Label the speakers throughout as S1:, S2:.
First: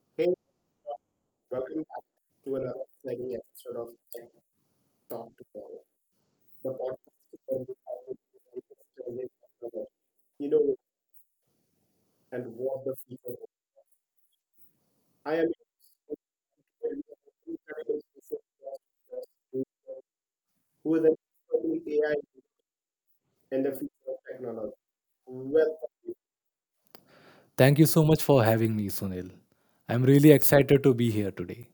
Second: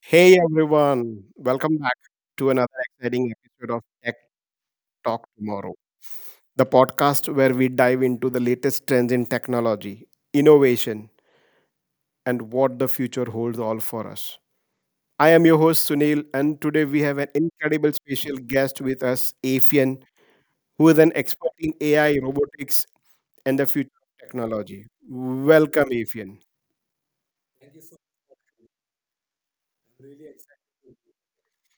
S1: Hey everyone, welcome back to another exciting episode of Tech Talk Tomorrow, the podcast where we dive into the latest trends in technology, innovation, and what the future holds all for us. I am your host Sunil, and today we have an incredible special guest with us, Afian, who is an expert in AI, robotics, and the future of technology. Welcome, Afian.
S2: Thank you so much for having me, Sunil. I'm really excited to be here today.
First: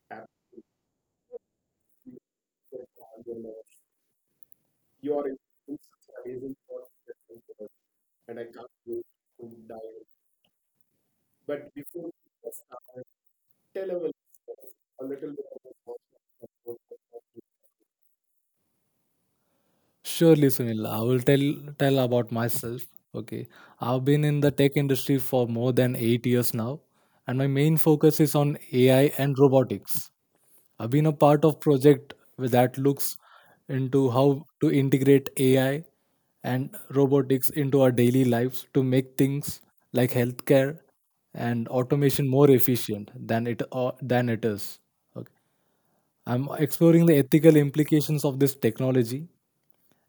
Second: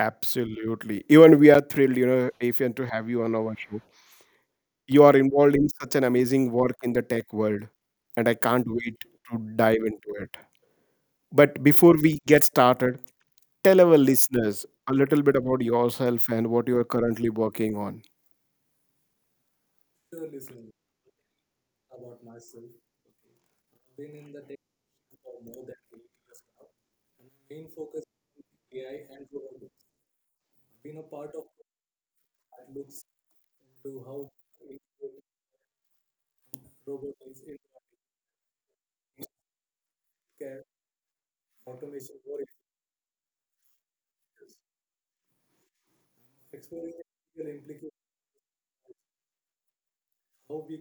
S1: Absolutely. Even we are thrilled, you know, Afian, to have you on our show. You are involved in such an amazing work in the tech world, and I can't wait to dive into it. But before we get started, tell our listeners a little bit about yourself and what you are currently working on.
S2: Surely, Sunil, I will tell about myself. Okay, I've been in the tech industry for more than 8 years now, and my main focus is on AI and robotics. I've been a part of project with that looks into how to integrate AI and robotics into our daily lives to make things like healthcare and automation more efficient than it is. Okay? I'm exploring the ethical implications of this technology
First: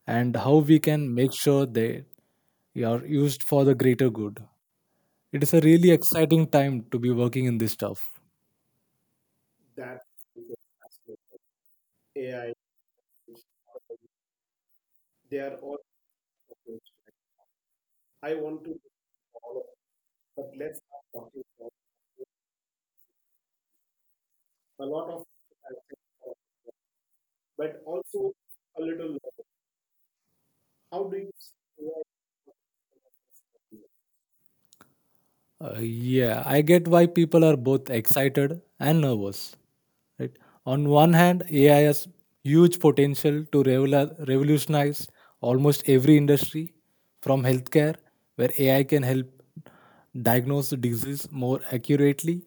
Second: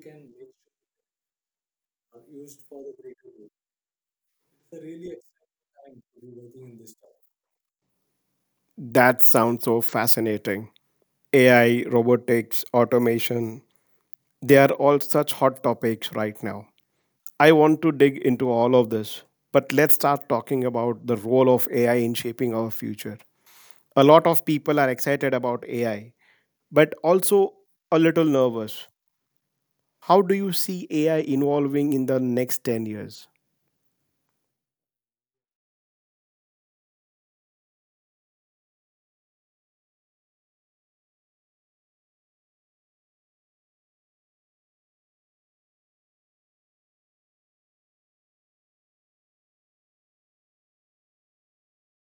S2: and how we can make sure they are used for the greater good. It is a really exciting time to be working in this stuff.
S1: That sounds so fascinating. AI, robotics, automation, they are all such hot topics right now. I want to dig into all of this, but let's start talking about the role of AI in shaping our future. A lot of people are excited about AI, but also a little nervous. How do you see AI evolving in the next 10 years?
S2: Yeah, I get why people are both excited and nervous. Right? On one hand, AI has huge potential to revolutionize almost every industry, from healthcare, where AI can help diagnose the disease more accurately,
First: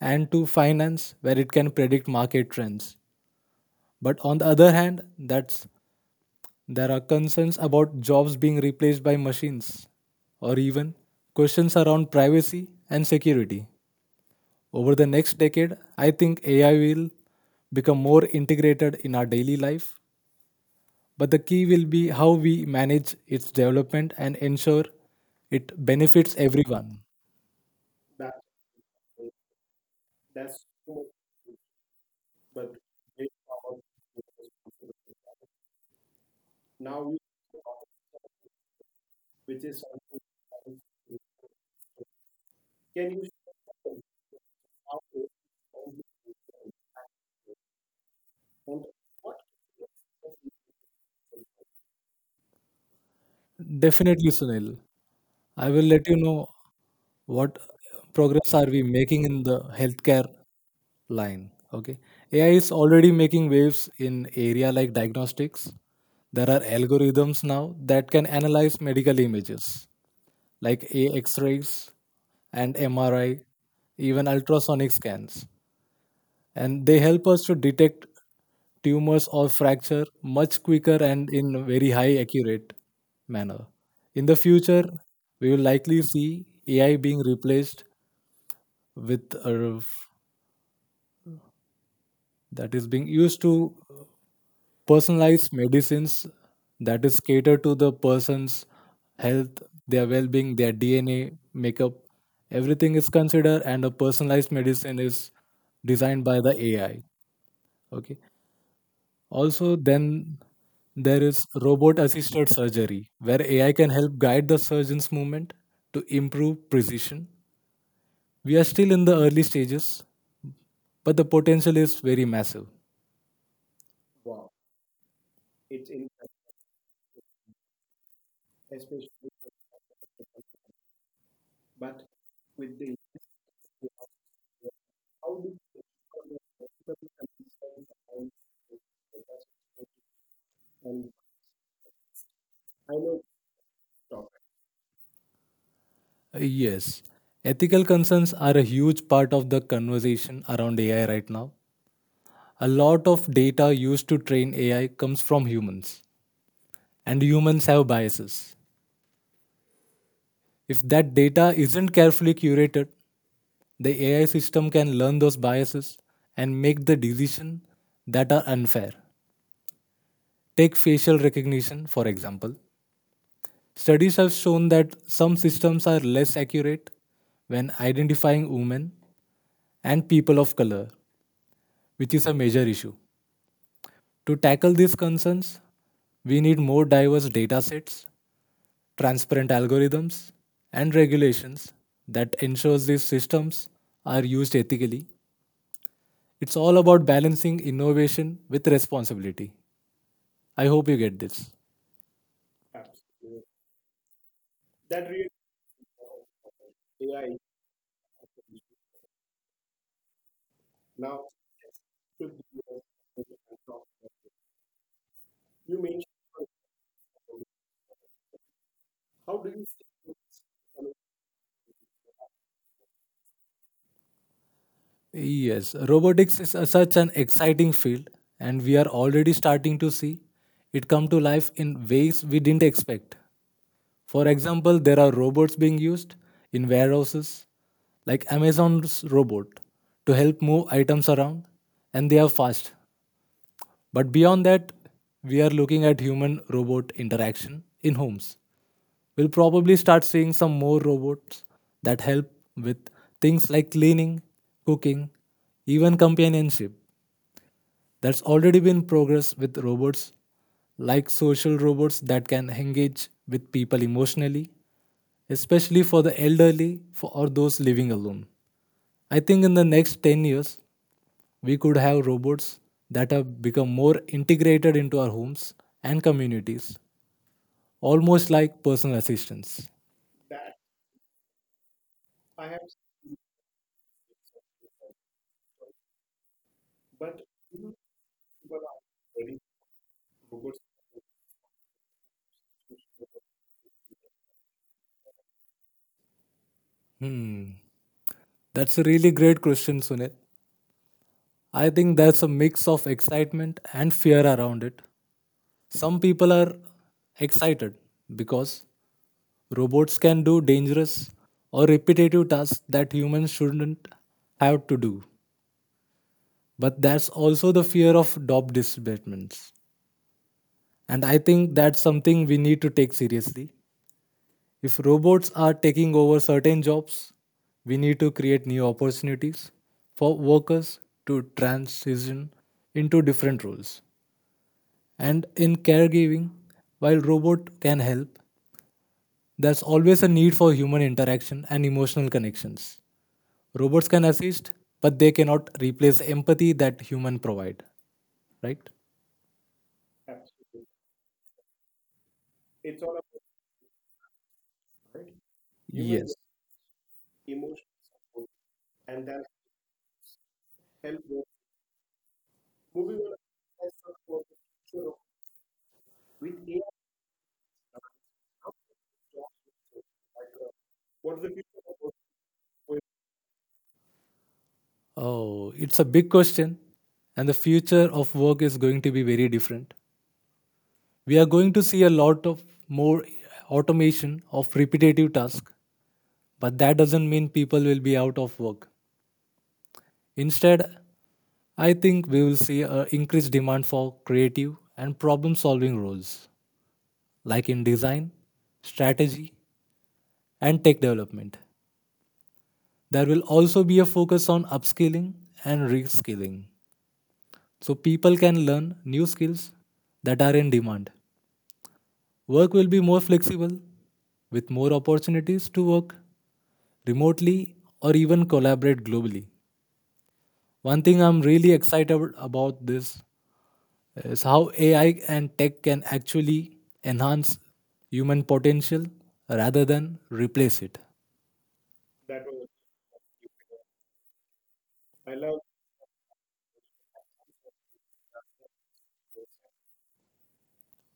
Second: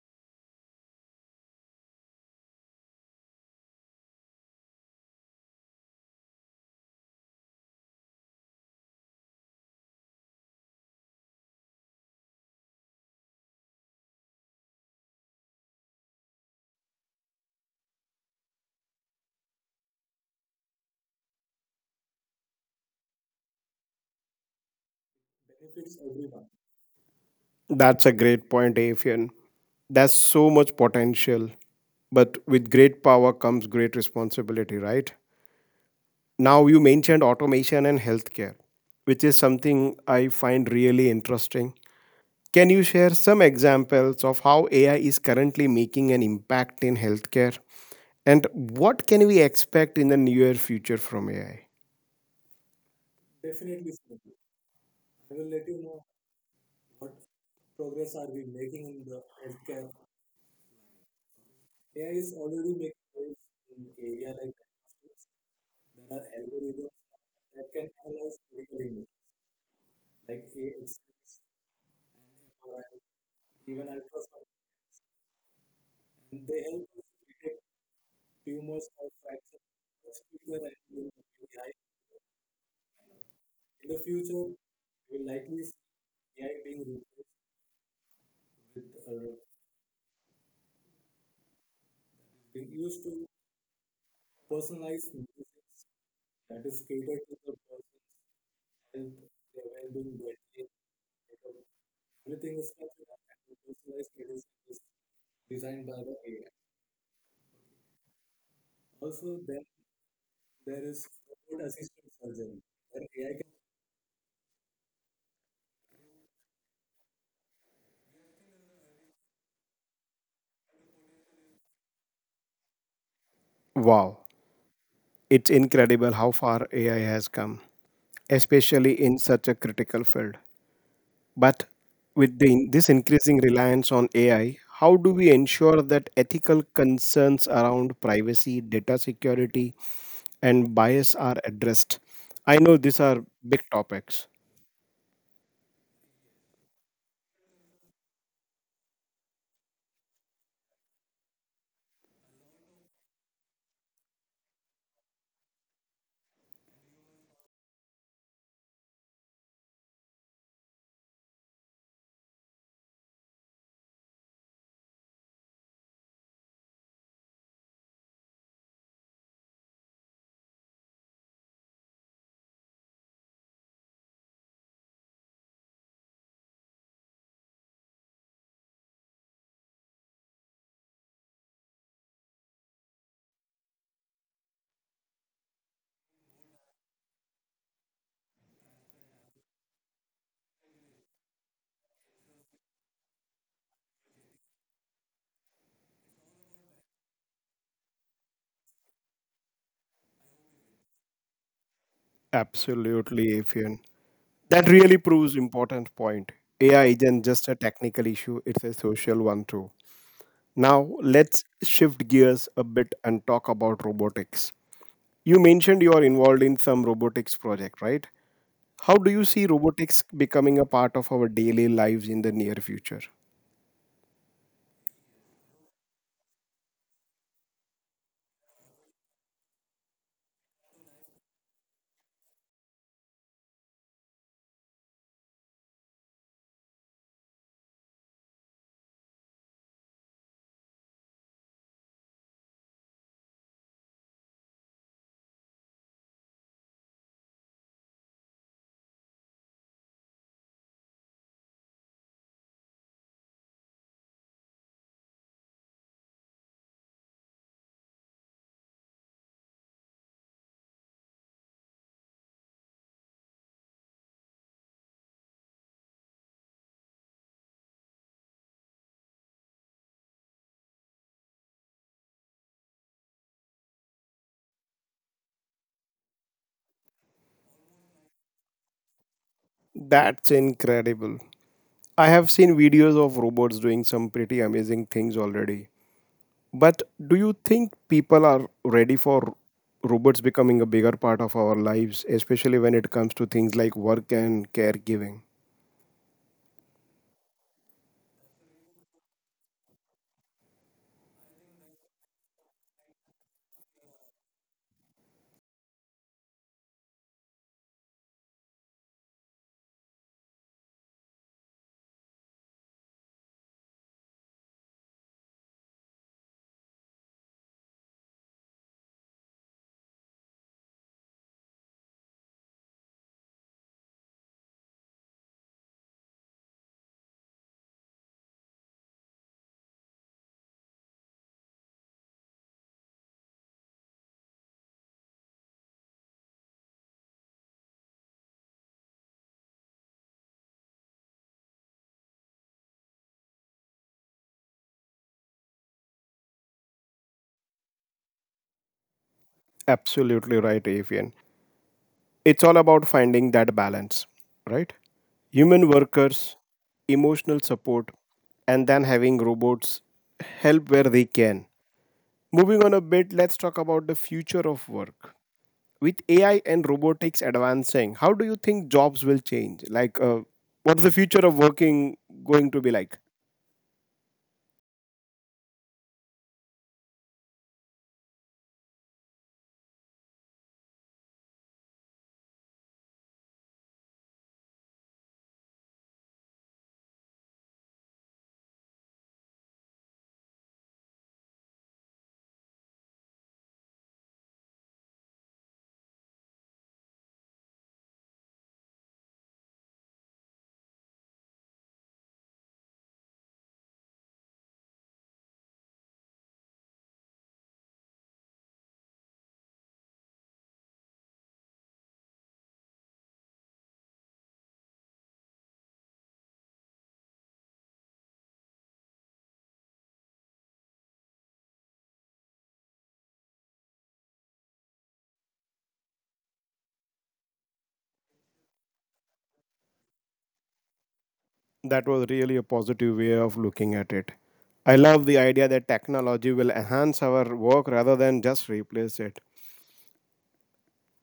S2: and to finance, where it can predict market trends. But on the other hand, that's there are concerns about jobs being replaced by machines, or even questions around privacy and security. Over the next decade, I think AI will become more integrated in our daily life, but the key will be how we manage its development and ensure it benefits everyone.
S1: That's a great point, Afian. There's so much potential, but with great power comes great responsibility, right? Now, you mentioned automation and healthcare, which is something I find really interesting. Can you share some examples of how AI is currently making an impact in healthcare? And what can we expect in the near future from AI?
S2: Definitely, Sunil. I will let you know what progress are we making in the healthcare line. Okay. AI is already making waves in area like diagnostics. There are algorithms now that can analyze medical images like a x-rays and MRI, even ultrasonic scans. And they help us to detect tumors or fracture much quicker and in a very high accurate manner. In the future, we will likely see AI being replaced with that is being used to personalized medicines that is catered to the person's health, their well-being, their DNA, makeup, everything is considered and a personalized medicine is designed by the AI. Okay. Also then there is robot assisted surgery where AI can help guide the surgeon's movement to improve precision. We are still in the early stages, but the potential is very massive.
S1: Wow, it's incredible how far AI has come, especially in such a critical field. But with this increasing reliance on AI, how do we ensure that ethical concerns around privacy, data security, and bias are addressed? I know these are big topics.
S2: Yes, ethical concerns are a huge part of the conversation around AI right now. A lot of data used to train AI comes from humans, and humans have biases. If that data isn't carefully curated, the AI system can learn those biases and make the decision that are unfair. Take facial recognition, for example. Studies have shown that some systems are less accurate when identifying women and people of color, which is a major issue. To tackle these concerns, we need more diverse data sets, transparent algorithms, and regulations that ensures these systems are used ethically. It's all about balancing innovation with responsibility. I hope you get this.
S1: Absolutely, Afian. That really proves important point. AI isn't just a technical issue, it's a social one too. Now, let's shift gears a bit and talk about robotics. You mentioned you are involved in some robotics project, right? How do you see robotics becoming a part of our daily lives in the near future?
S2: Yes, robotics is such an exciting field, and we are already starting to see it come to life in ways we didn't expect. For example, there are robots being used in warehouses, like Amazon's robot, to help move items around, and they are fast. But beyond that, we are looking at human robot interaction in homes. We'll probably start seeing some more robots that help with things like cleaning, cooking, even companionship. That's already been progress with robots, like social robots that can engage with people emotionally, especially for the elderly for, or those living alone. I think in the next 10 years, we could have robots that have become more integrated into our homes and communities, almost like personal assistants.
S1: That's incredible. I have seen videos of robots doing some pretty amazing things already. But do you think people are ready for robots becoming a bigger part of our lives, especially when it comes to things like work and caregiving?
S2: Hmm. That's a really great question, Sunil. I think there's a mix of excitement and fear around it. Some people are excited because robots can do dangerous or repetitive tasks that humans shouldn't have to do. But that's also the fear of job displacements. And I think that's something we need to take seriously. If robots are taking over certain jobs, we need to create new opportunities for workers to transition into different roles. And in caregiving, while robot can help, there's always a need for human interaction and emotional connections. Robots can assist, but they cannot replace empathy that human provide, right?
S1: Absolutely right, Avian. It's all about finding that balance, right? Human workers, emotional support, and then having robots help where they can. Moving on a bit, let's talk about the future of work. With AI and robotics advancing, how do you think jobs will change? What's the future of working going to be like?
S2: Oh, it's a big question, and the future of work is going to be very different. We are going to see a lot of more automation of repetitive tasks, but that doesn't mean people will be out of work. Instead, I think we will see an increased demand for creative and problem solving roles, like in design, strategy, and tech development. There will also be a focus on upskilling and reskilling so people can learn new skills that are in demand. Work will be more flexible with more opportunities to work remotely or even collaborate globally. One thing I'm really excited about this is how AI and tech can actually enhance human potential rather than replace it.
S1: That was really a positive way of looking at it. I love the idea that technology will enhance our work rather than just replace it.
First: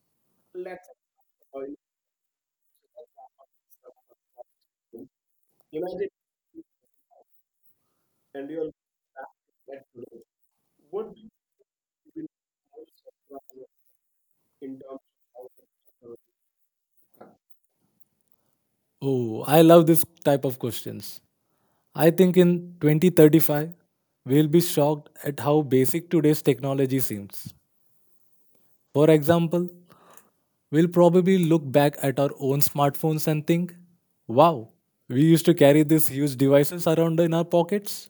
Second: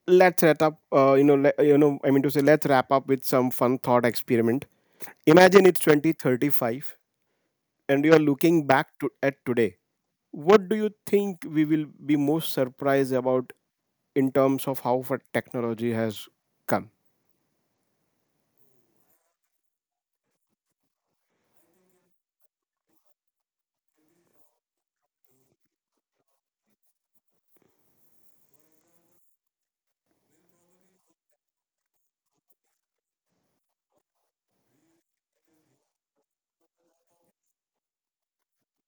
S1: Let's wrap up you know le- you know I mean to say let's wrap up with some fun thought experiment. Imagine it's 2035 and you are looking back to at today. What do you think we will be most surprised about in terms of how far technology has come?
S2: Oh, I love this type of questions. I think in 2035, we'll be shocked at how basic today's technology seems. For example, we'll probably look back at our own smartphones and think, wow, we used to carry these huge devices around in our pockets.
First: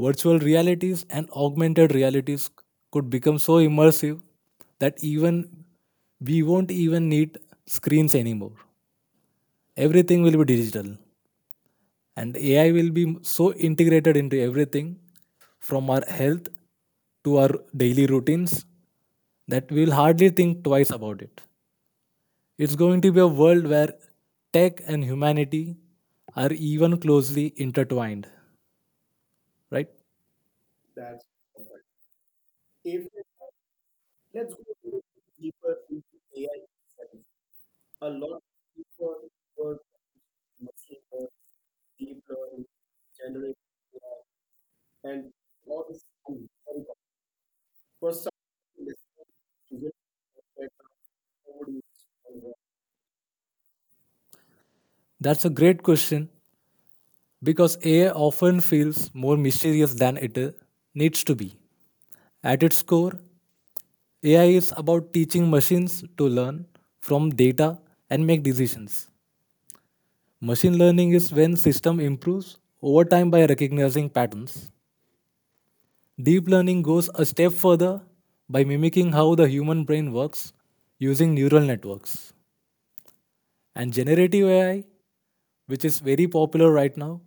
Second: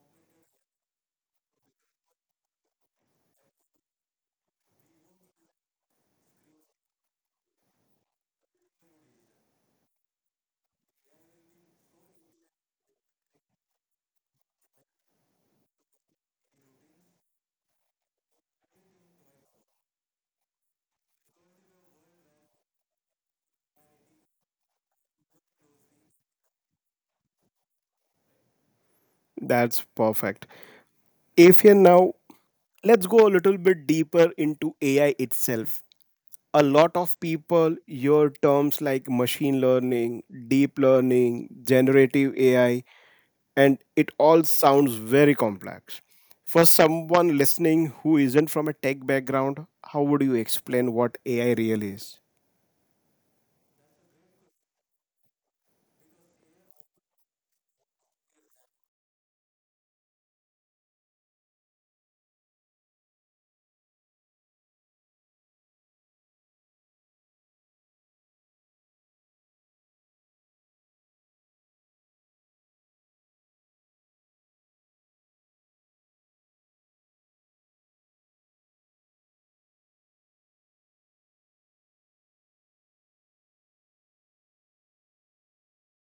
S2: Virtual realities and augmented realities could become so immersive that even we won't even need screens anymore. Everything will be digital. And AI will be so integrated into everything, from our health to our daily routines, that we will hardly think twice about it. It's going to be a world where tech and humanity are even closely intertwined, right?
S1: That's perfect. If you now, let's go a little bit deeper into AI itself. A lot of people hear terms like machine learning, deep learning, generative AI, and it all sounds very complex. For someone listening who isn't from a tech background, how would you explain what AI really is?
S2: That's a great question because AI often feels more mysterious than it needs to be. At its core, AI is about teaching machines to learn from data and make decisions. Machine learning is when system improves over time by recognizing patterns. Deep learning goes a step further by mimicking how the human brain works using neural networks. And generative AI, which is very popular right now,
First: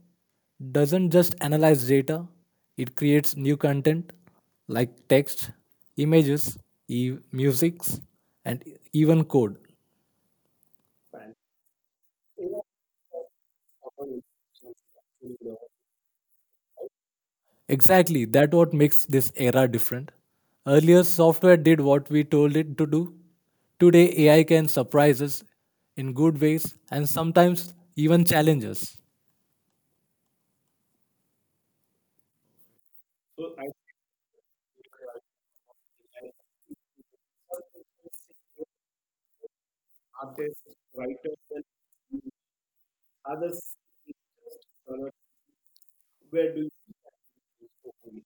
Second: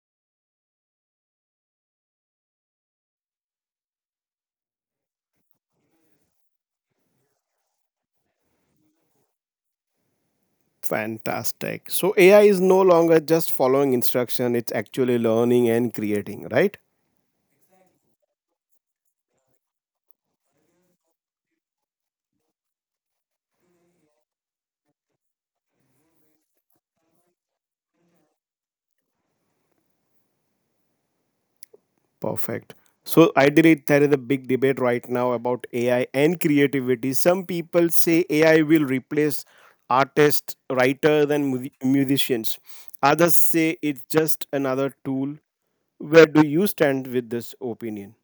S2: doesn't just analyze data, it creates new content like text, images, music, and even code.
S1: Fantastic. So AI is no longer just following instruction, it's actually learning and creating, right?
S2: Exactly, that what makes this era different. Earlier software did what we told it to do. Today AI can surprise us in good ways and sometimes even challenge us.
S1: Perfect. So ideally, there is a big debate right now about AI and creativity. Some people say AI will replace artists, writers, and musicians. Others say it's just another tool. Where do you stand with this opinion?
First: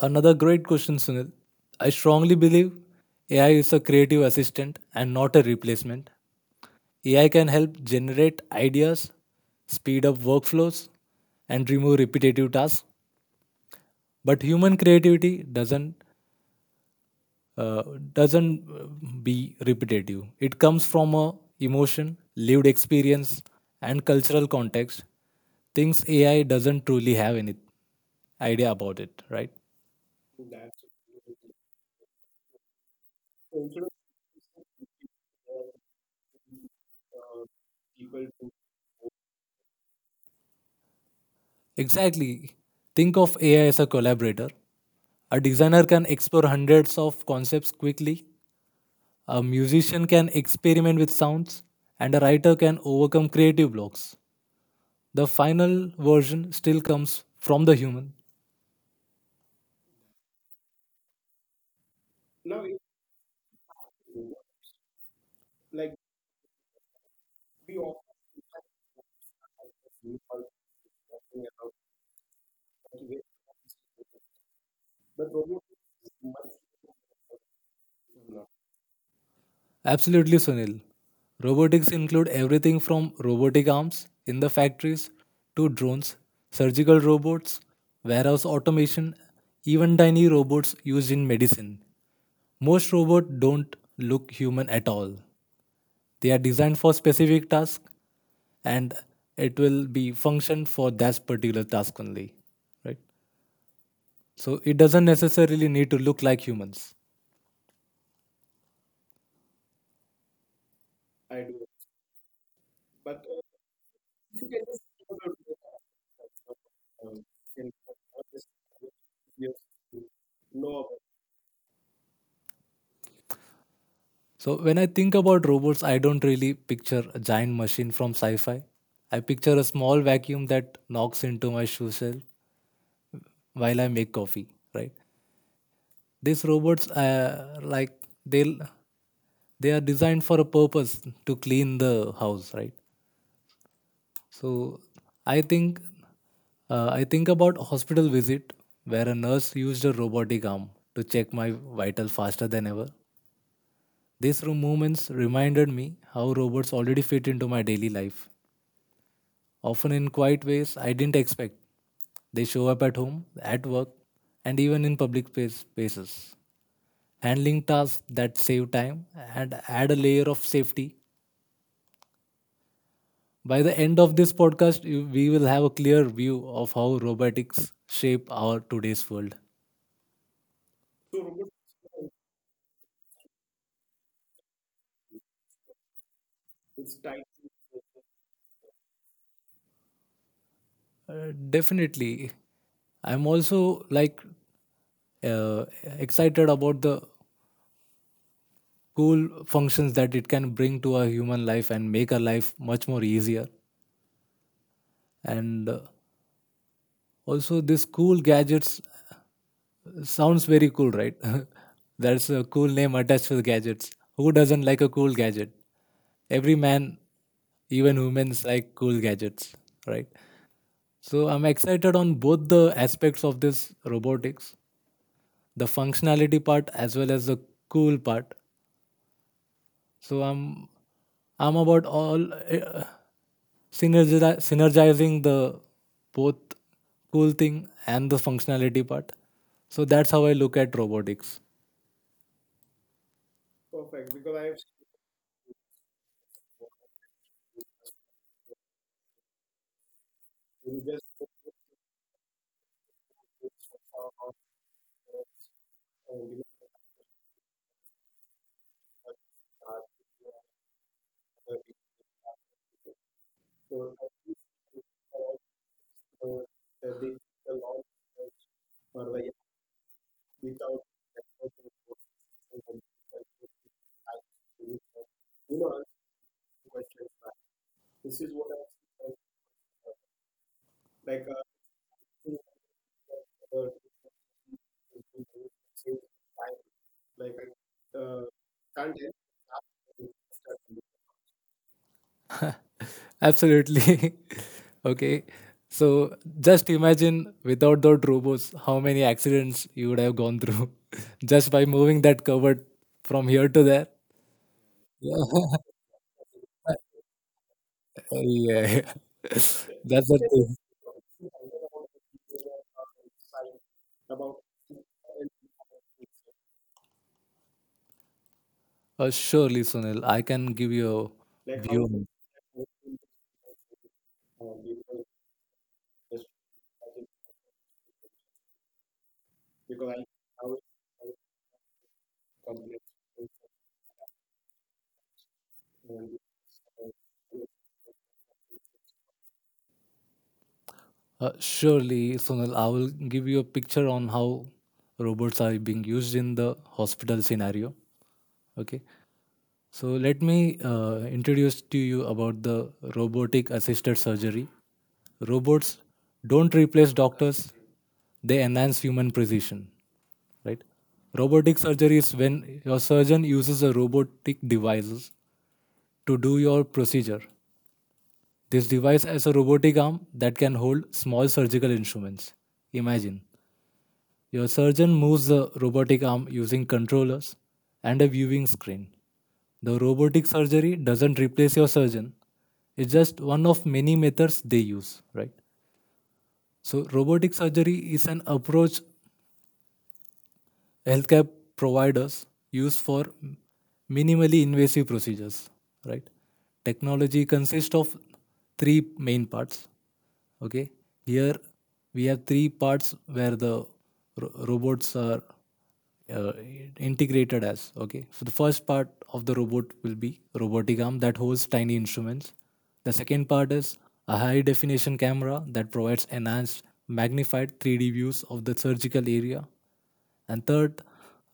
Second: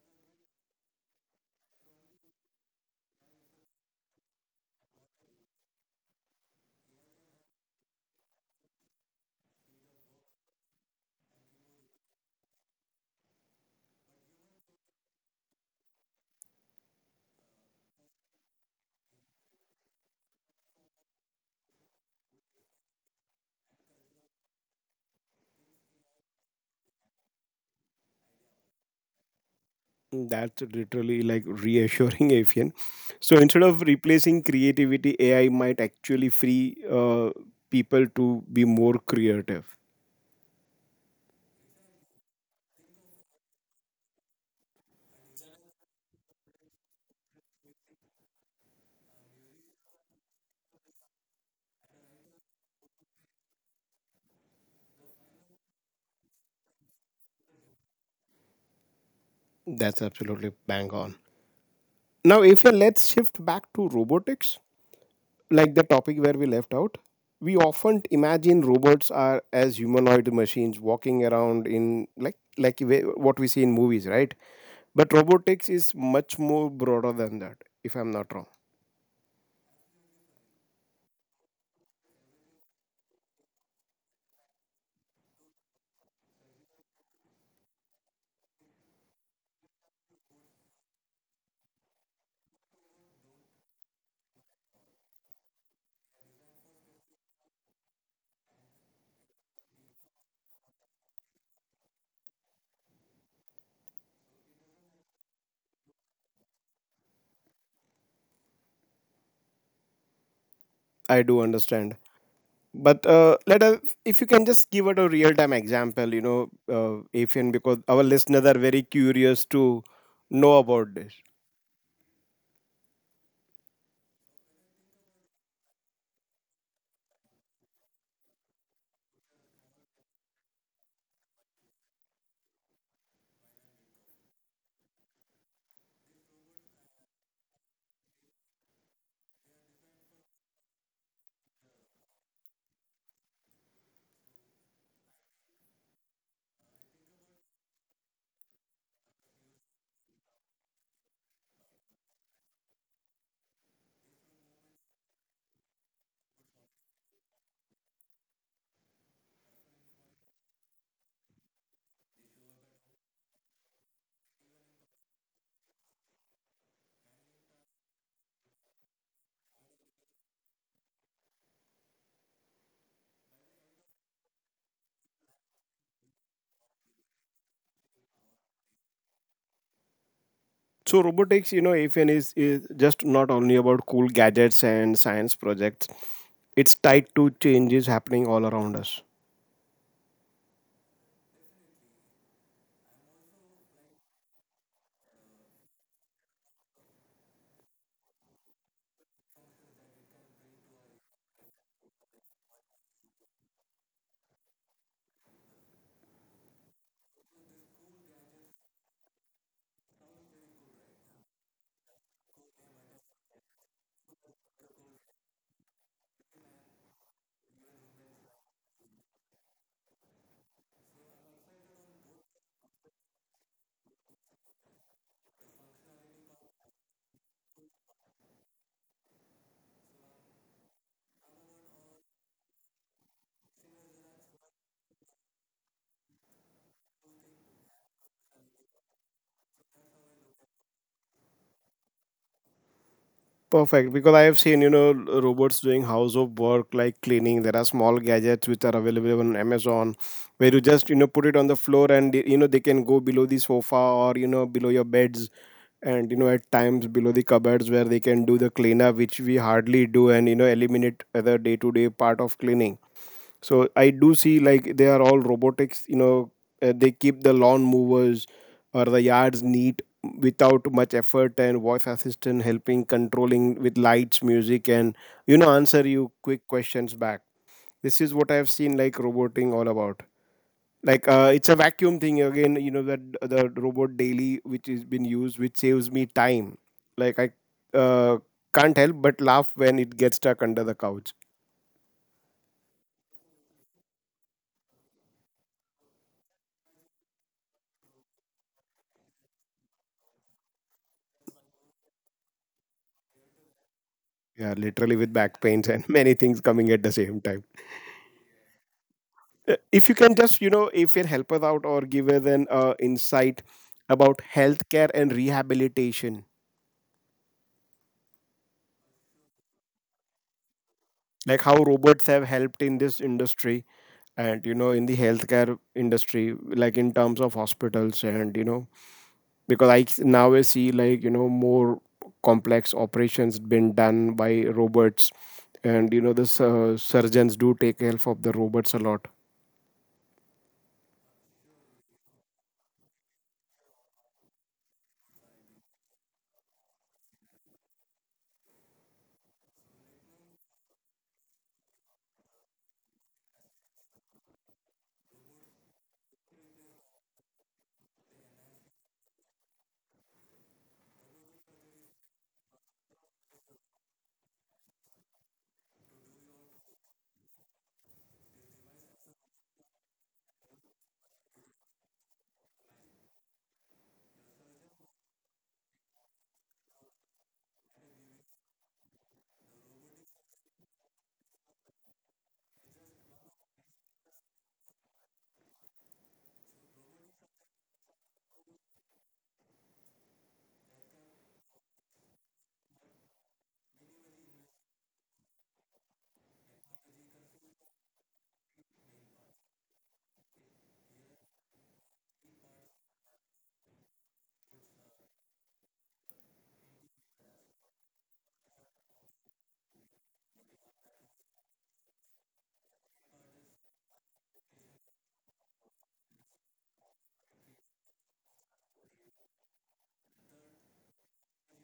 S2: Another great question, Sunil. I strongly believe AI is a creative assistant and not a replacement. AI can help generate ideas, speed up workflows and remove repetitive tasks, but human creativity uh, doesn't be repetitive. It comes from a emotion, lived experience, and cultural context. Things AI doesn't truly have any idea about it, right?
S1: That's literally like reassuring, Afian. So instead of replacing creativity, AI might actually free people to be more creative.
S2: Exactly. Think of AI as a collaborator. A designer can explore hundreds of concepts quickly. A musician can experiment with sounds, and a writer can overcome creative blocks. The final version still comes from the human.
S1: That's absolutely bang on. Now, if we let's shift back to robotics, like the topic where we left out. We often imagine robots are as humanoid machines walking around in like what we see in movies, right? But robotics is much more broader than that, if I'm not wrong.
S2: Absolutely, Sunil. Robotics include everything from robotic arms in the factories to drones, surgical robots, warehouse automation, even tiny robots used in medicine. Most robots don't look human at all. They are designed for specific tasks and it will be function for that particular task only. Right? So it doesn't necessarily need to look like humans.
S1: I do understand. But let us, if you can just give it a real time example, you know, Afian, because our listeners are very curious to know about this.
S2: So when I think about robots, I don't really picture a giant machine from sci-fi. I picture a small vacuum that knocks into my shoe shell while I make coffee. Right? These robots, uh, like they they are designed for a purpose to clean the house. Right? So I think I think about hospital visit where a nurse used a robotic arm to check my vital faster than ever. Moments reminded me how robots already fit into my daily life often in quiet ways I didn't expect. They show up at home, at work, and even in spaces, handling tasks that save time and add a layer of safety. By the end of this podcast, we will have a clear view of how robotics shape our today's world.
S1: So robotics, you know, AFN is just not only about cool gadgets and science projects. It's tied to changes happening all around us.
S2: Definitely. I'm also uh, excited about the cool functions that it can bring to our human life and make our life much more easier and also, this cool gadgets sounds very cool, right? That's a cool name attached to the gadgets. Who doesn't like a cool gadget? Every man, even humans, like cool gadgets, right? So I'm excited on both the aspects of this robotics, the functionality part as well as the cool part. So I'm about all synergizing the both cool thing and the functionality part. So that's how I look at robotics.
S1: Perfect, because I have seen, you know, robots doing house of work like cleaning. There are small gadgets which are available on Amazon where you just, you know, put it on the floor and, you know, they can go below the sofa or, you know, below your beds and, you know, at times below the cupboards where they can do the cleanup, which we hardly do and, you know, eliminate other day to day part of cleaning. So I do see like they are all robotics. You know, they keep the lawn movers or the yards neat without much effort, and voice assistant helping controlling with lights, music, and you know answer you quick questions back. This is what I have seen like roboting all about. Like it's a vacuum thing again. You know that the robot daily which is been used, which saves me time. I uh, can't help but laugh when it gets stuck under the couch.
S2: Absolutely. Okay. So just imagine without those robots, how many accidents you would have gone through just by moving that cupboard from here to there.
S1: Yeah, literally with back
S2: Yeah.
S1: pains and many things coming at the same time.
S2: Yeah.
S1: If you
S2: That's
S1: can
S2: the
S1: just, you
S2: thing.
S1: know, if you help us out or give us an insight about healthcare and rehabilitation,
S2: Surely, Sunil, I can give you
S1: like
S2: a
S1: how
S2: view.
S1: robots have helped in this industry and, you know, in the healthcare industry, like in terms of hospitals and, you know, because now I see like, you know, more complex operations been done by robots and, you know, the surgeons do take help of the robots a lot.
S2: Surely, Sonal, I will give you a picture on how robots are being used in the hospital scenario. Okay, so let me introduce to you about the robotic assisted surgery. Robots don't replace doctors; they enhance human precision. Right? Robotic surgery is when your surgeon uses a robotic devices to do your procedure. This device has a robotic arm that can hold small surgical instruments. Imagine, your surgeon moves the robotic arm using controllers and a viewing screen. The robotic surgery doesn't replace your surgeon. It's just one of many methods they use, right? So robotic surgery is an approach healthcare providers use for minimally invasive procedures, right? Technology consists of three main parts. Okay, here we have three parts where the robots are uh, integrated as. Okay, so the first part of the robot will be robotic arm that holds tiny instruments. The second part is a high definition camera that provides enhanced magnified 3D views of the surgical area. And third,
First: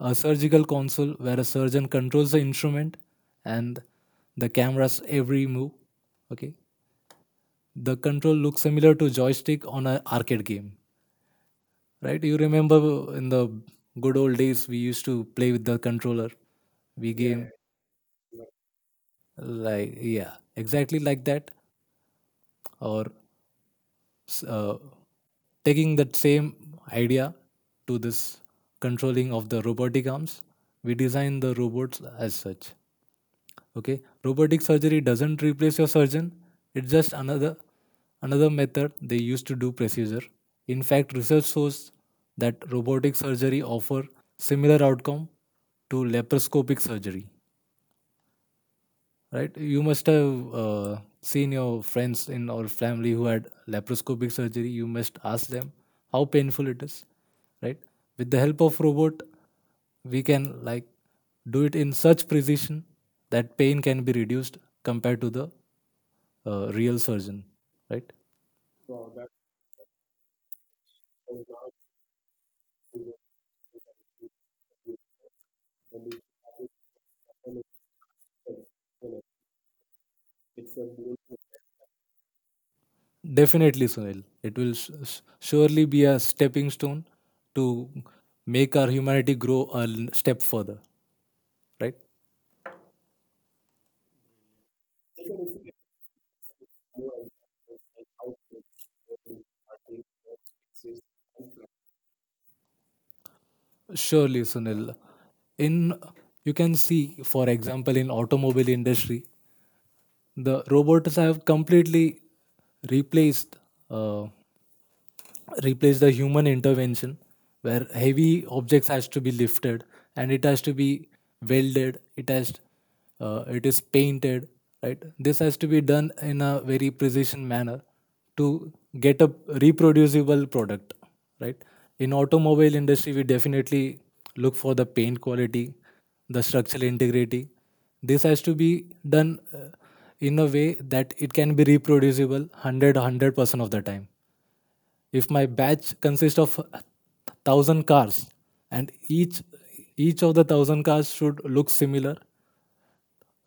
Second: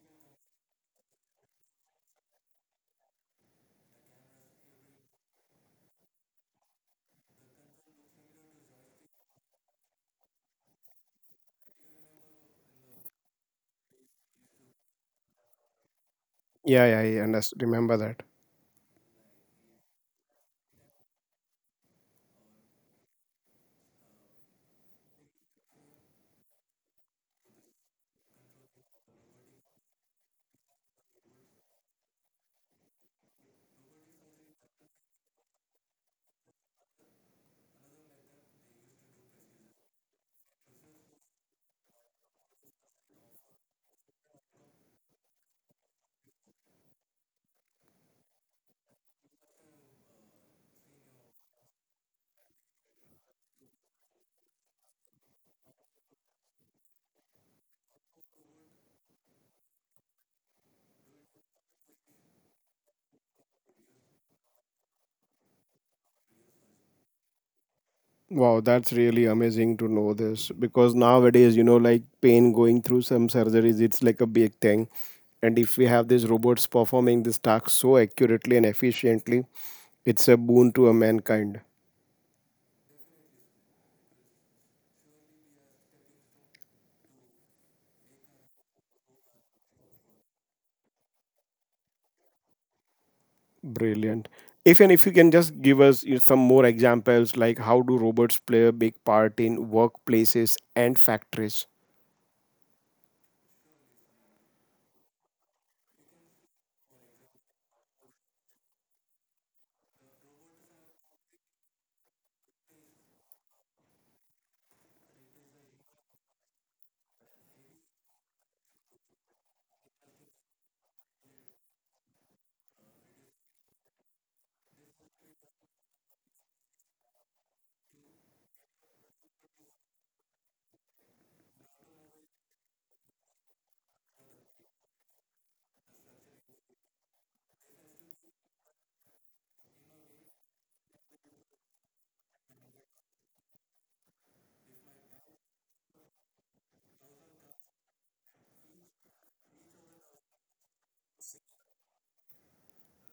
S2: a surgical console where a surgeon controls the instrument and the camera's every move. Okay. The control looks similar to joystick on an arcade game, right? You remember in the good old days we used to play with the controller.
S1: Yeah, yeah,
S2: We Yeah.
S1: yeah, and I
S2: game
S1: s- remember that.
S2: like, yeah, exactly like that. Or s- uh, taking that same idea to this controlling of the robotic arms, we design the robots as such. Okay, robotic surgery doesn't replace your surgeon, it's just another method they use to do procedure. In fact, research shows that robotic surgery offer similar outcome to laparoscopic surgery, right? You must have seen your friends in or family who had laparoscopic surgery. You must ask them how painful it is, right? With the help of robot, we can like do it in such precision that pain can be reduced compared
S1: Wow,
S2: to the
S1: that's really amazing to know this
S2: real
S1: because
S2: surgeon,
S1: nowadays, you
S2: right?
S1: know, like pain going through some surgeries, it's like a big thing. And if we have these robots performing this task so accurately and efficiently, it's a boon to a mankind.
S2: Definitely, Sunil. It surely be a stepping stone to make our humanity grow a step further,
S1: Brilliant.
S2: right?
S1: If you can just give us you know, some more examples, like how do robots play a big part in workplaces and factories?
S2: Surely, Sunil. In, you can see, for example, in automobile industry, the robots have completely replaced uh, replace the human intervention where heavy objects has to be lifted and it has to be welded, it has it is painted, right? This has to be done in a very precision manner to get a reproducible product, right? In automobile industry we definitely look for the paint quality, the structural integrity. This has to be done in a way that it can be reproducible 100% of the time. If my batch consists of thousand cars and each of the thousand cars should look similar.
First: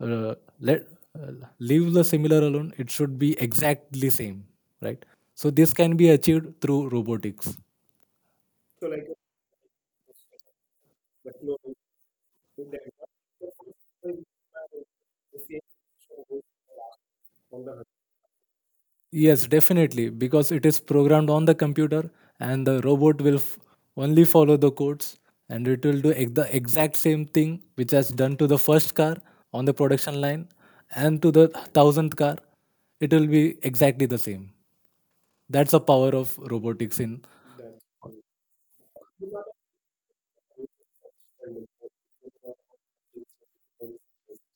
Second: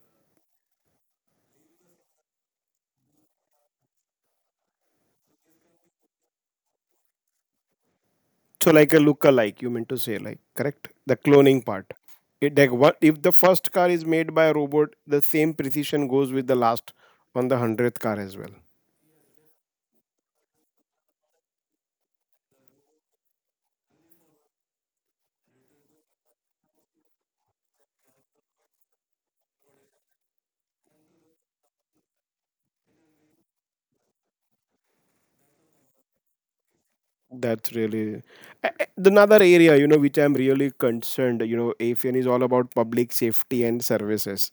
S2: Uh, let uh, leave the similar alone, it should be exactly same, right? So this can be achieved through robotics.
S1: So like a look-alike, you meant to say, like correct? The cloning part. It, like what if the first car is made by a robot? The same precision goes with the last on the 100th car as well.
S2: Yes, definitely, because it is programmed on the computer and the robot will only follow the codes, and it will do the exact same thing which has done to the first car on the production line, and to the thousandth car. It will be exactly the same. That's the power of robotics in.
S1: That's really the another area, you know, which I'm really concerned. You know, AFN is all about public safety and services.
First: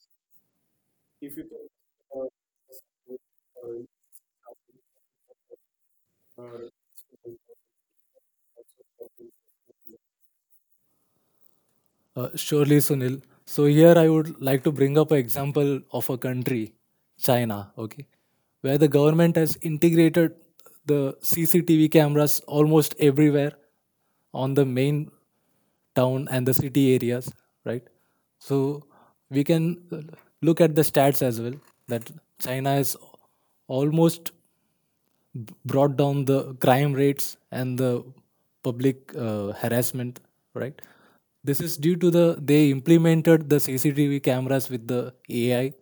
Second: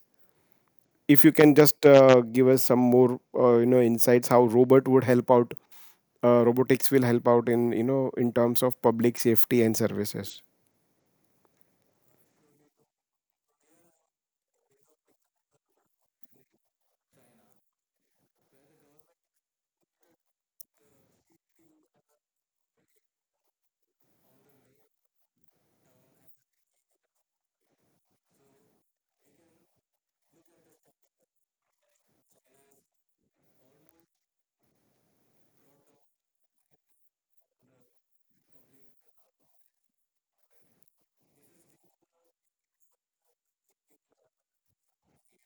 S1: If you can just give us some more, you know, insights how robot would help out, robotics will help out in you know in terms of public safety and services.
S2: Surely, Sunil. So here I would like to bring up an example of a country, China. Okay, where the government has integrated the CCTV cameras almost everywhere on the main town and the city areas, right? So we can look at the stats as well that China is almost brought down the crime rates and the public harassment, right? This is due to the, they implemented the CCTV cameras with the AI.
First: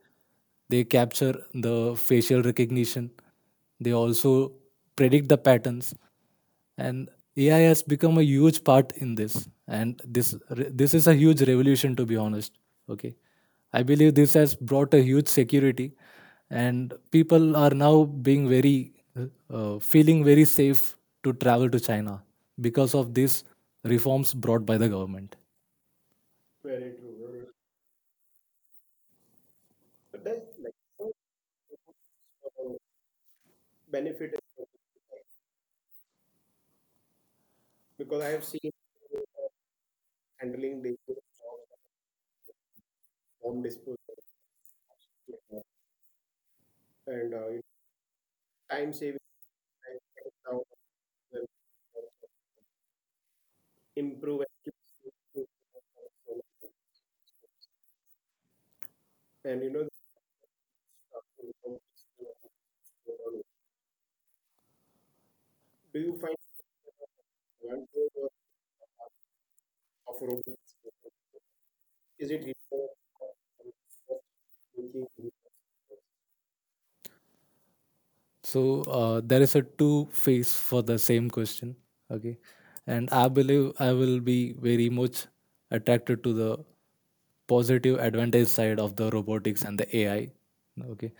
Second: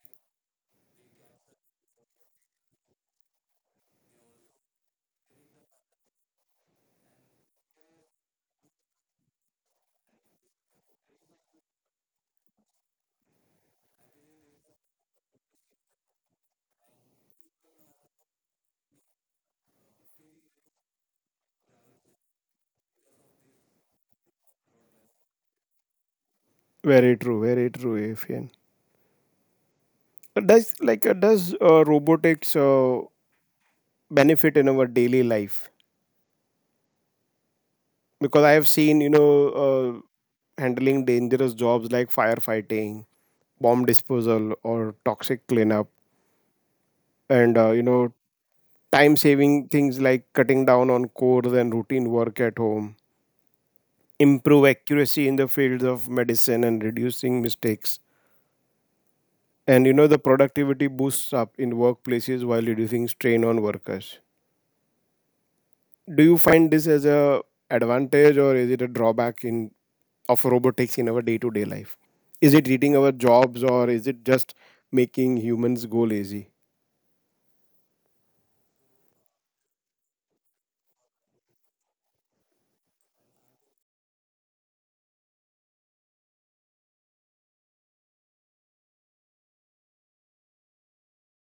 S2: They capture the facial recognition, they also predict the patterns, and AI has become a huge part in this. And this is a huge revolution, to be honest. Okay, I believe this has brought a huge security, and people are now being very feeling very safe to travel to China because of these reforms brought by the government.
S1: Very true. Very true. AFN. Does does robotics benefit in our daily life because I have seen you know handling dangerous jobs like firefighting, bomb disposal or toxic cleanup, and you know time saving things like cutting down on chores and routine work at home, improve accuracy in the fields of medicine and reducing mistakes, and you know the productivity boosts up in workplaces while reducing strain on workers. Do you find this as a advantage or is it a drawback in of robotics in our day to day life? Is it eating our jobs or is it just making humans go lazy?
S2: So there is a two face for the same question. Okay, and I believe I will be very much attracted to the positive advantage side of the robotics and the AI. Okay,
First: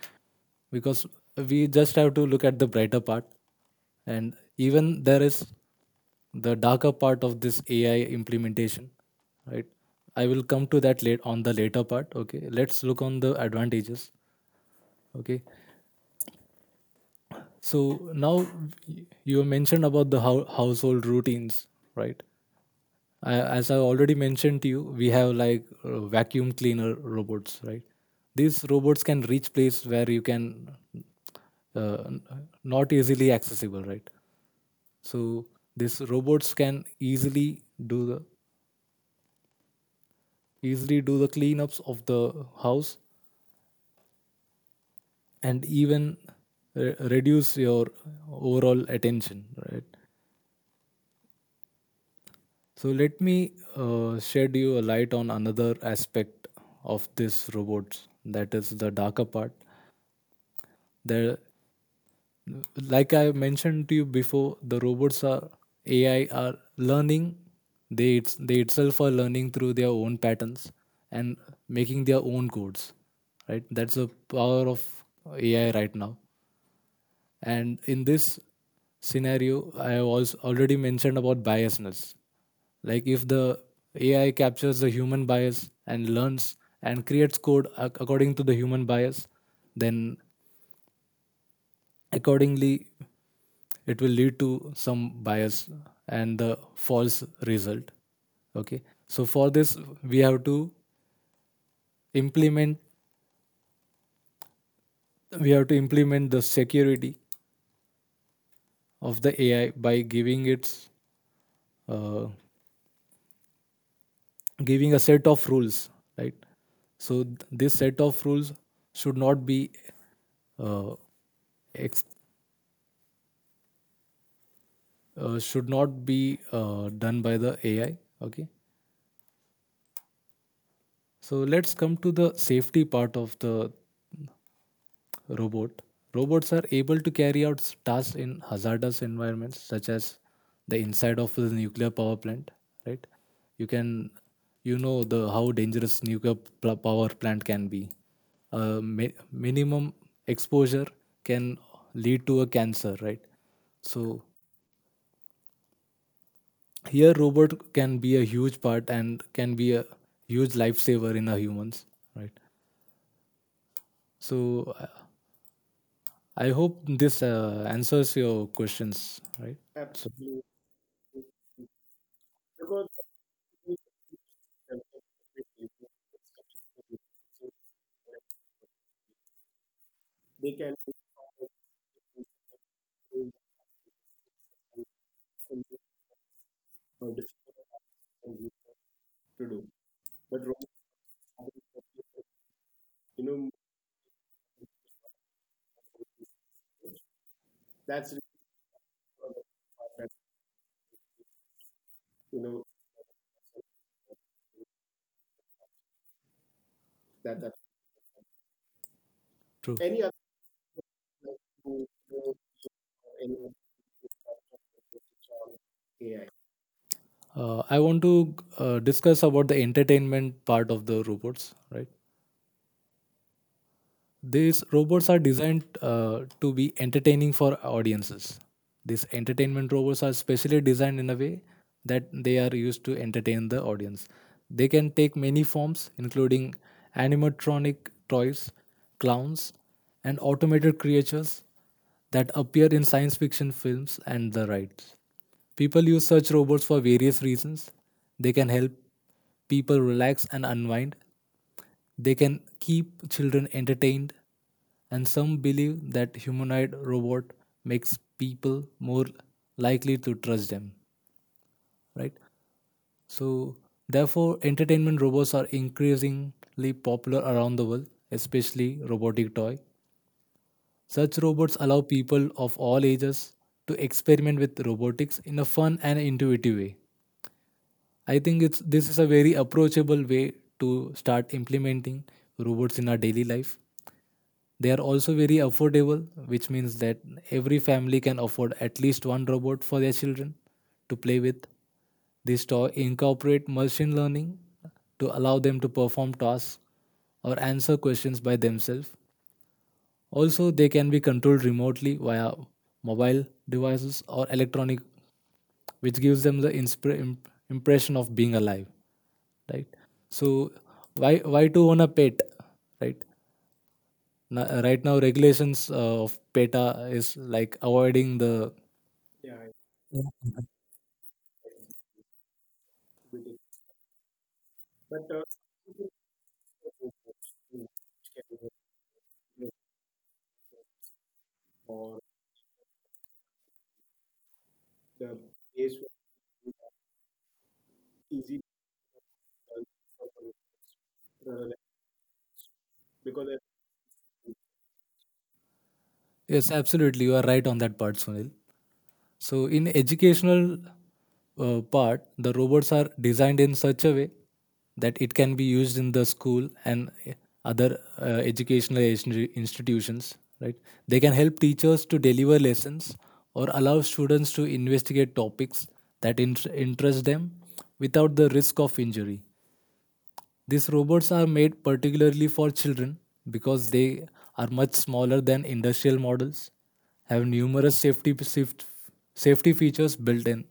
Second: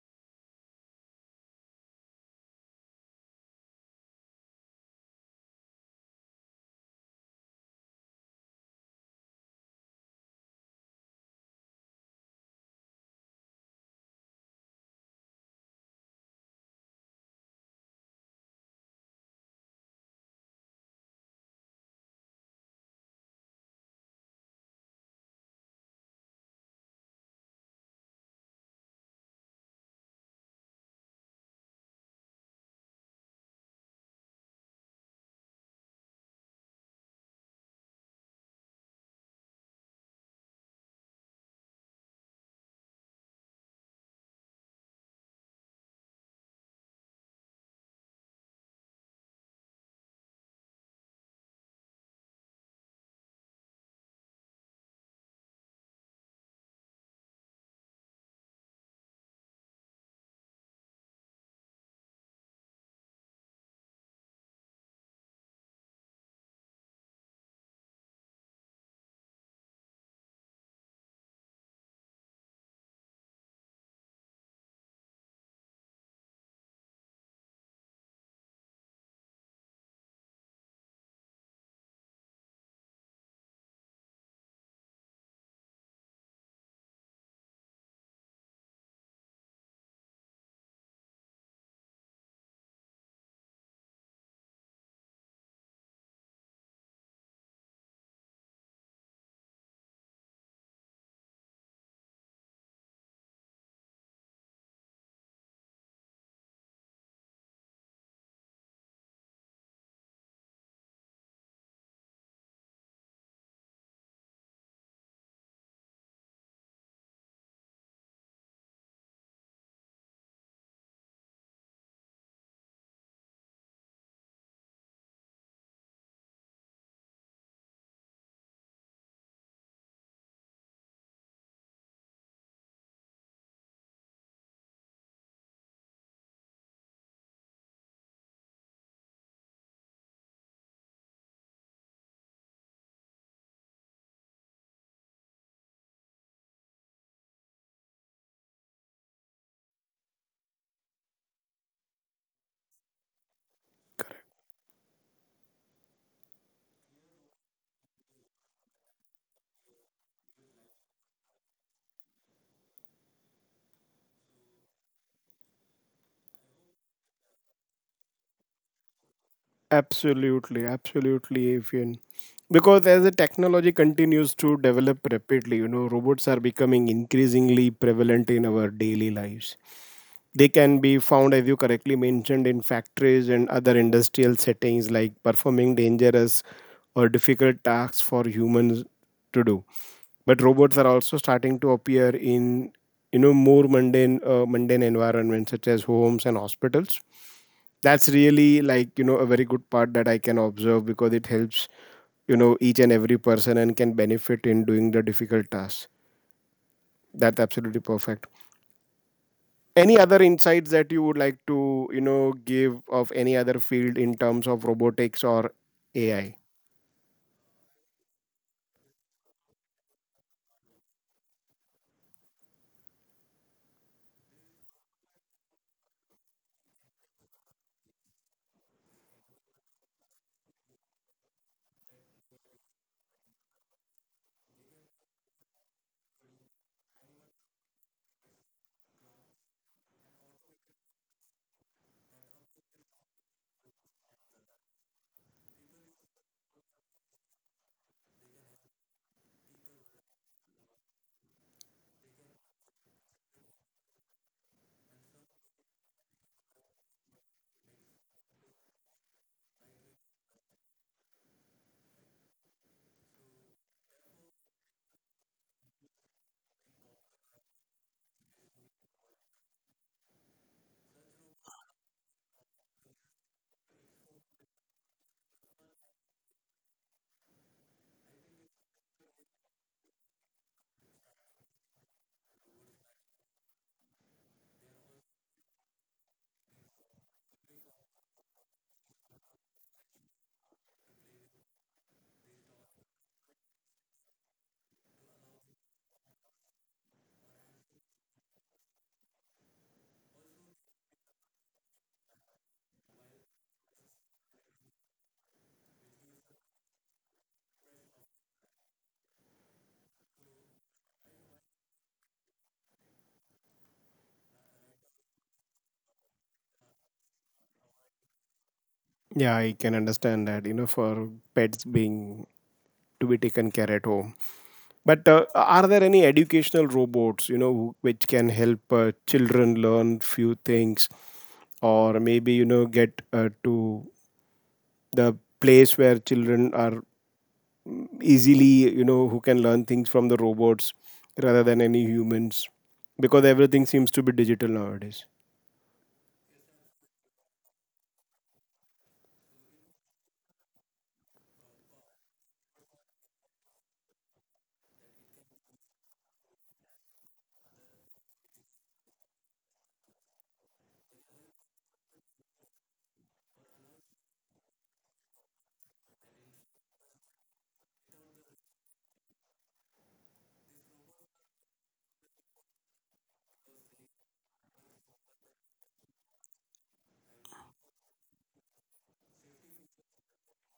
S2: because we just have to look at the brighter part, and even there is the darker part of this AI implementation, right? I will come to that late on the later part. Okay, let's look on the advantages. Okay, so now you mentioned about the household routines, right? I, as I already mentioned to you, we have like vacuum cleaner robots, right? These robots can reach place where you can uh, n- not easily accessible, right? So these robots can easily do the cleanups of the house and even reduce your overall attention, right? So let me shed you a light on another aspect of this robots that is the darker part. There, like I mentioned to you before, the robots are AI are learning. They itself are learning through their own patterns and making their own codes. Right, that's the power of AI right now. And in this scenario I was already mentioned about biasness, like if the AI captures the human bias and learns and creates code according to the human bias, then accordingly it will lead to some bias and the false result. Okay, so for this we have to implement implement the security of the AI by giving its uh, giving a set of rules, right? So this set of rules should not be uh, ex- should not be done by the AI. Okay, so let's come to the safety part of the robot. Robots are able to carry out tasks in hazardous environments, such as the inside of the nuclear power plant. Right? You can, you know, the how dangerous nuclear power plant can be. Minimum exposure can lead to a cancer. Right? So here, robot can be a huge part and can be a huge lifesaver in our humans. Right? So I hope this answers your questions, right? So,
S1: Absolutely, absolutely, Avian. Because as the technology continues to develop rapidly, you know, robots are becoming increasingly prevalent in our daily lives. They can be found, as you correctly mentioned, in factories and other industrial settings, like performing dangerous or difficult tasks for humans to do. But robots are also starting to appear in you know more mundane environments such as homes and hospitals. That's really like you know a very good part that I can observe because it helps you know each and every person and can benefit in doing the difficult tasks. That's absolutely perfect.
S2: true.
S1: Any other insights that you would like to you know give of any other field in terms of robotics or AI?
S2: I want to discuss about the entertainment part of the robots, right? These robots are designed to be entertaining for audiences. These entertainment robots are specially designed in a way that they are used to entertain the audience. They can take many forms including animatronic toys, clowns, and automated creatures that appear in science fiction films and the rights. People use such robots for various reasons. They can help people relax and unwind, they can keep children entertained, and some believe that humanoid robot makes people more likely to trust them, right? So, therefore, entertainment robots are increasingly popular around the world, especially robotic toy. Such robots allow people of all ages to experiment with robotics in a fun and intuitive way. I think it's this is a very approachable way to start implementing robots in our daily life. They are also very affordable, which means that every family can afford at least one robot for their children to play with. These toys incorporate machine learning to allow them to perform tasks or answer questions by themselves. Also, they can be controlled remotely via mobile devices or electronic, which gives them the impression of being alive, right? So, why to own a pet, right? Right now regulations of PETA is like avoiding the.
S1: Yeah, I can understand that, you know, for pets being to be taken care at home. But are there any educational robots, you know, which can help children learn few things or maybe, you know, get to the place where children are easily, you know, who can learn things from the robots rather than any humans? Because everything seems to be digital nowadays.
S2: Yes, absolutely. You are right on that part, Sunil. So, in educational part, the robots are designed in such a way that it can be used in the school and other educational institutions. Right? They can help teachers to deliver lessons or allow students to investigate topics that interest them without the risk of injury. These robots are made particularly for children because they are much smaller than industrial models, have numerous safety features built in,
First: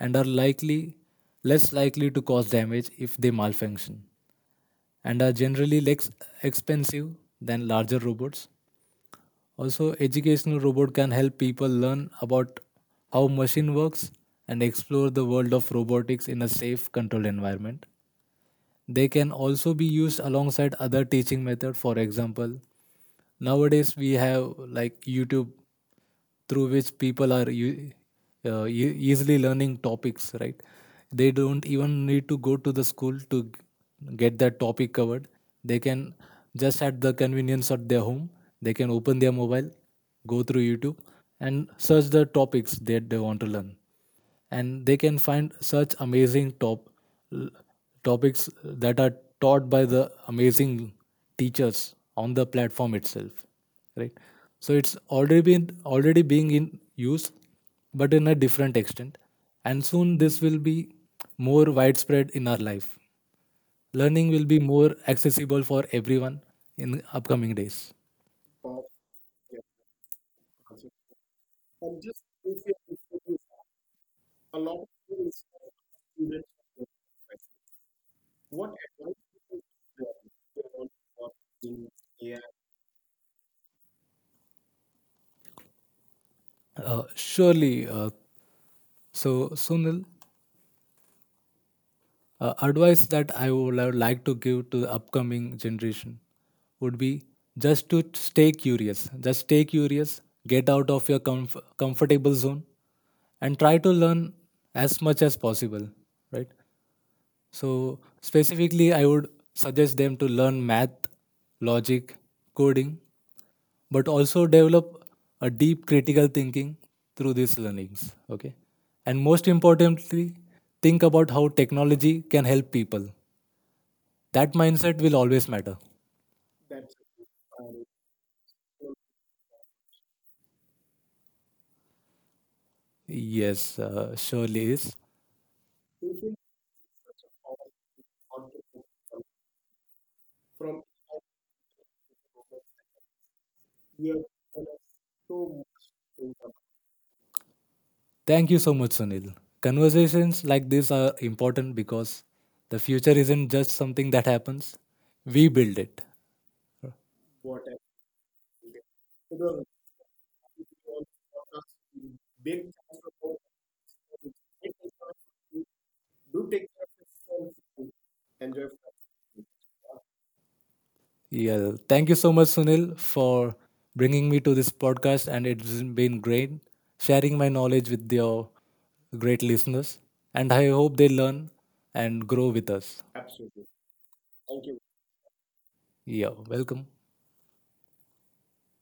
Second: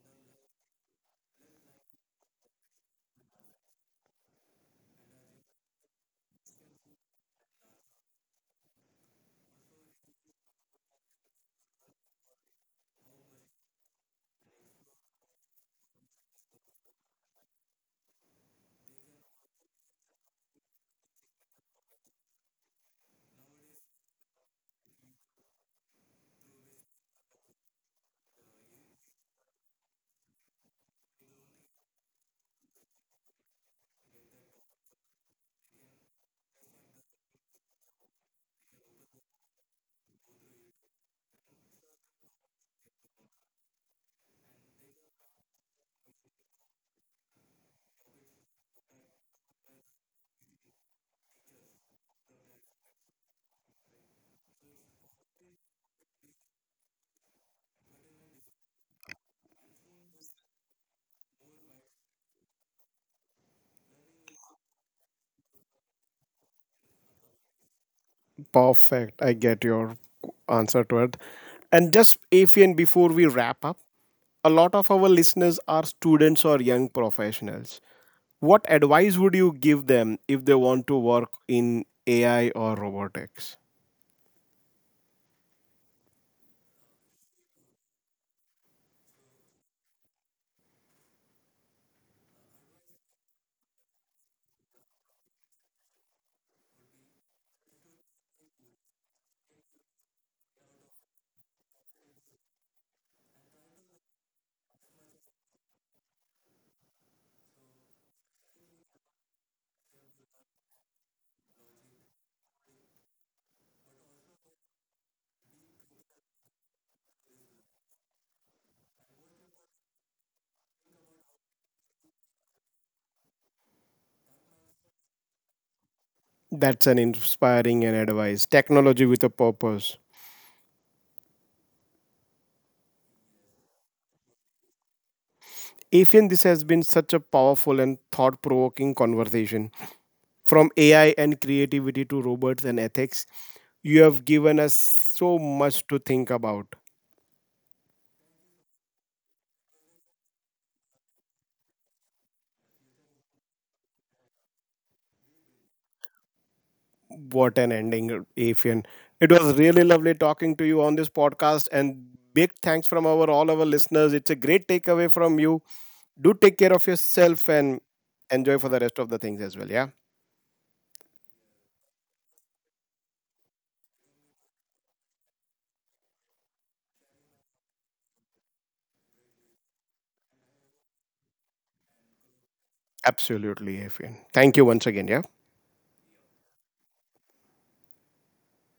S2: and are likely less likely to cause damage if they malfunction, and are generally less expensive than larger robots. Also, educational robot can help people learn about how machine works and explore the world of robotics in a safe, controlled environment. They can also be used alongside other teaching method. For example, nowadays we have like YouTube through which people are easily learning topics, right? They don't even need to go to the school to get that topic covered. They can just at the convenience of their home, they can open their mobile, go through YouTube and search the topics that they want to learn, and they can find such amazing topics that are taught by the amazing teachers on the platform itself, right? So it's already being in use but in a different extent, and soon this will be more widespread in our life. Learning will be more accessible for everyone in upcoming days.
S1: Perfect. I get your answer to it. And just if and before we wrap up, a lot of our listeners are students or young professionals. What advice would you give them if they want to work in AI or robotics?
S2: Surely so Sunil, advice that I would have liked to give to the upcoming generation would be just to stay curious. Just stay curious, get out of your comfortable zone, and try to learn as much as possible, right? So, specifically, I would suggest them to learn math, logic, coding, but also develop a deep critical thinking through these learnings, okay? And most importantly, think about how technology can help people. That mindset will always matter.
S1: That's an inspiring and advice. Technology with a purpose.
S2: Yes, surely is.
S1: Ethan, this has been such a powerful and thought provoking conversation. From AI and creativity to robots and ethics, you have given us so much to think about.
S2: Thank you so much, Sunil. Conversations like this are important because the future isn't just something that happens, we build it.
S1: What an ending, Afian. It was really lovely talking to you on this podcast and big thanks from our all our listeners. It's a great takeaway from you. Do take care of yourself and enjoy for the rest of the things as well. Yeah.
S2: Yeah, thank you so much, Sunil, for bringing me to this podcast, and it's been great sharing my knowledge with your great listeners. And I hope they learn and grow with us.
S1: Absolutely, Afian. Thank you once again. Yeah.
S2: Yeah, welcome.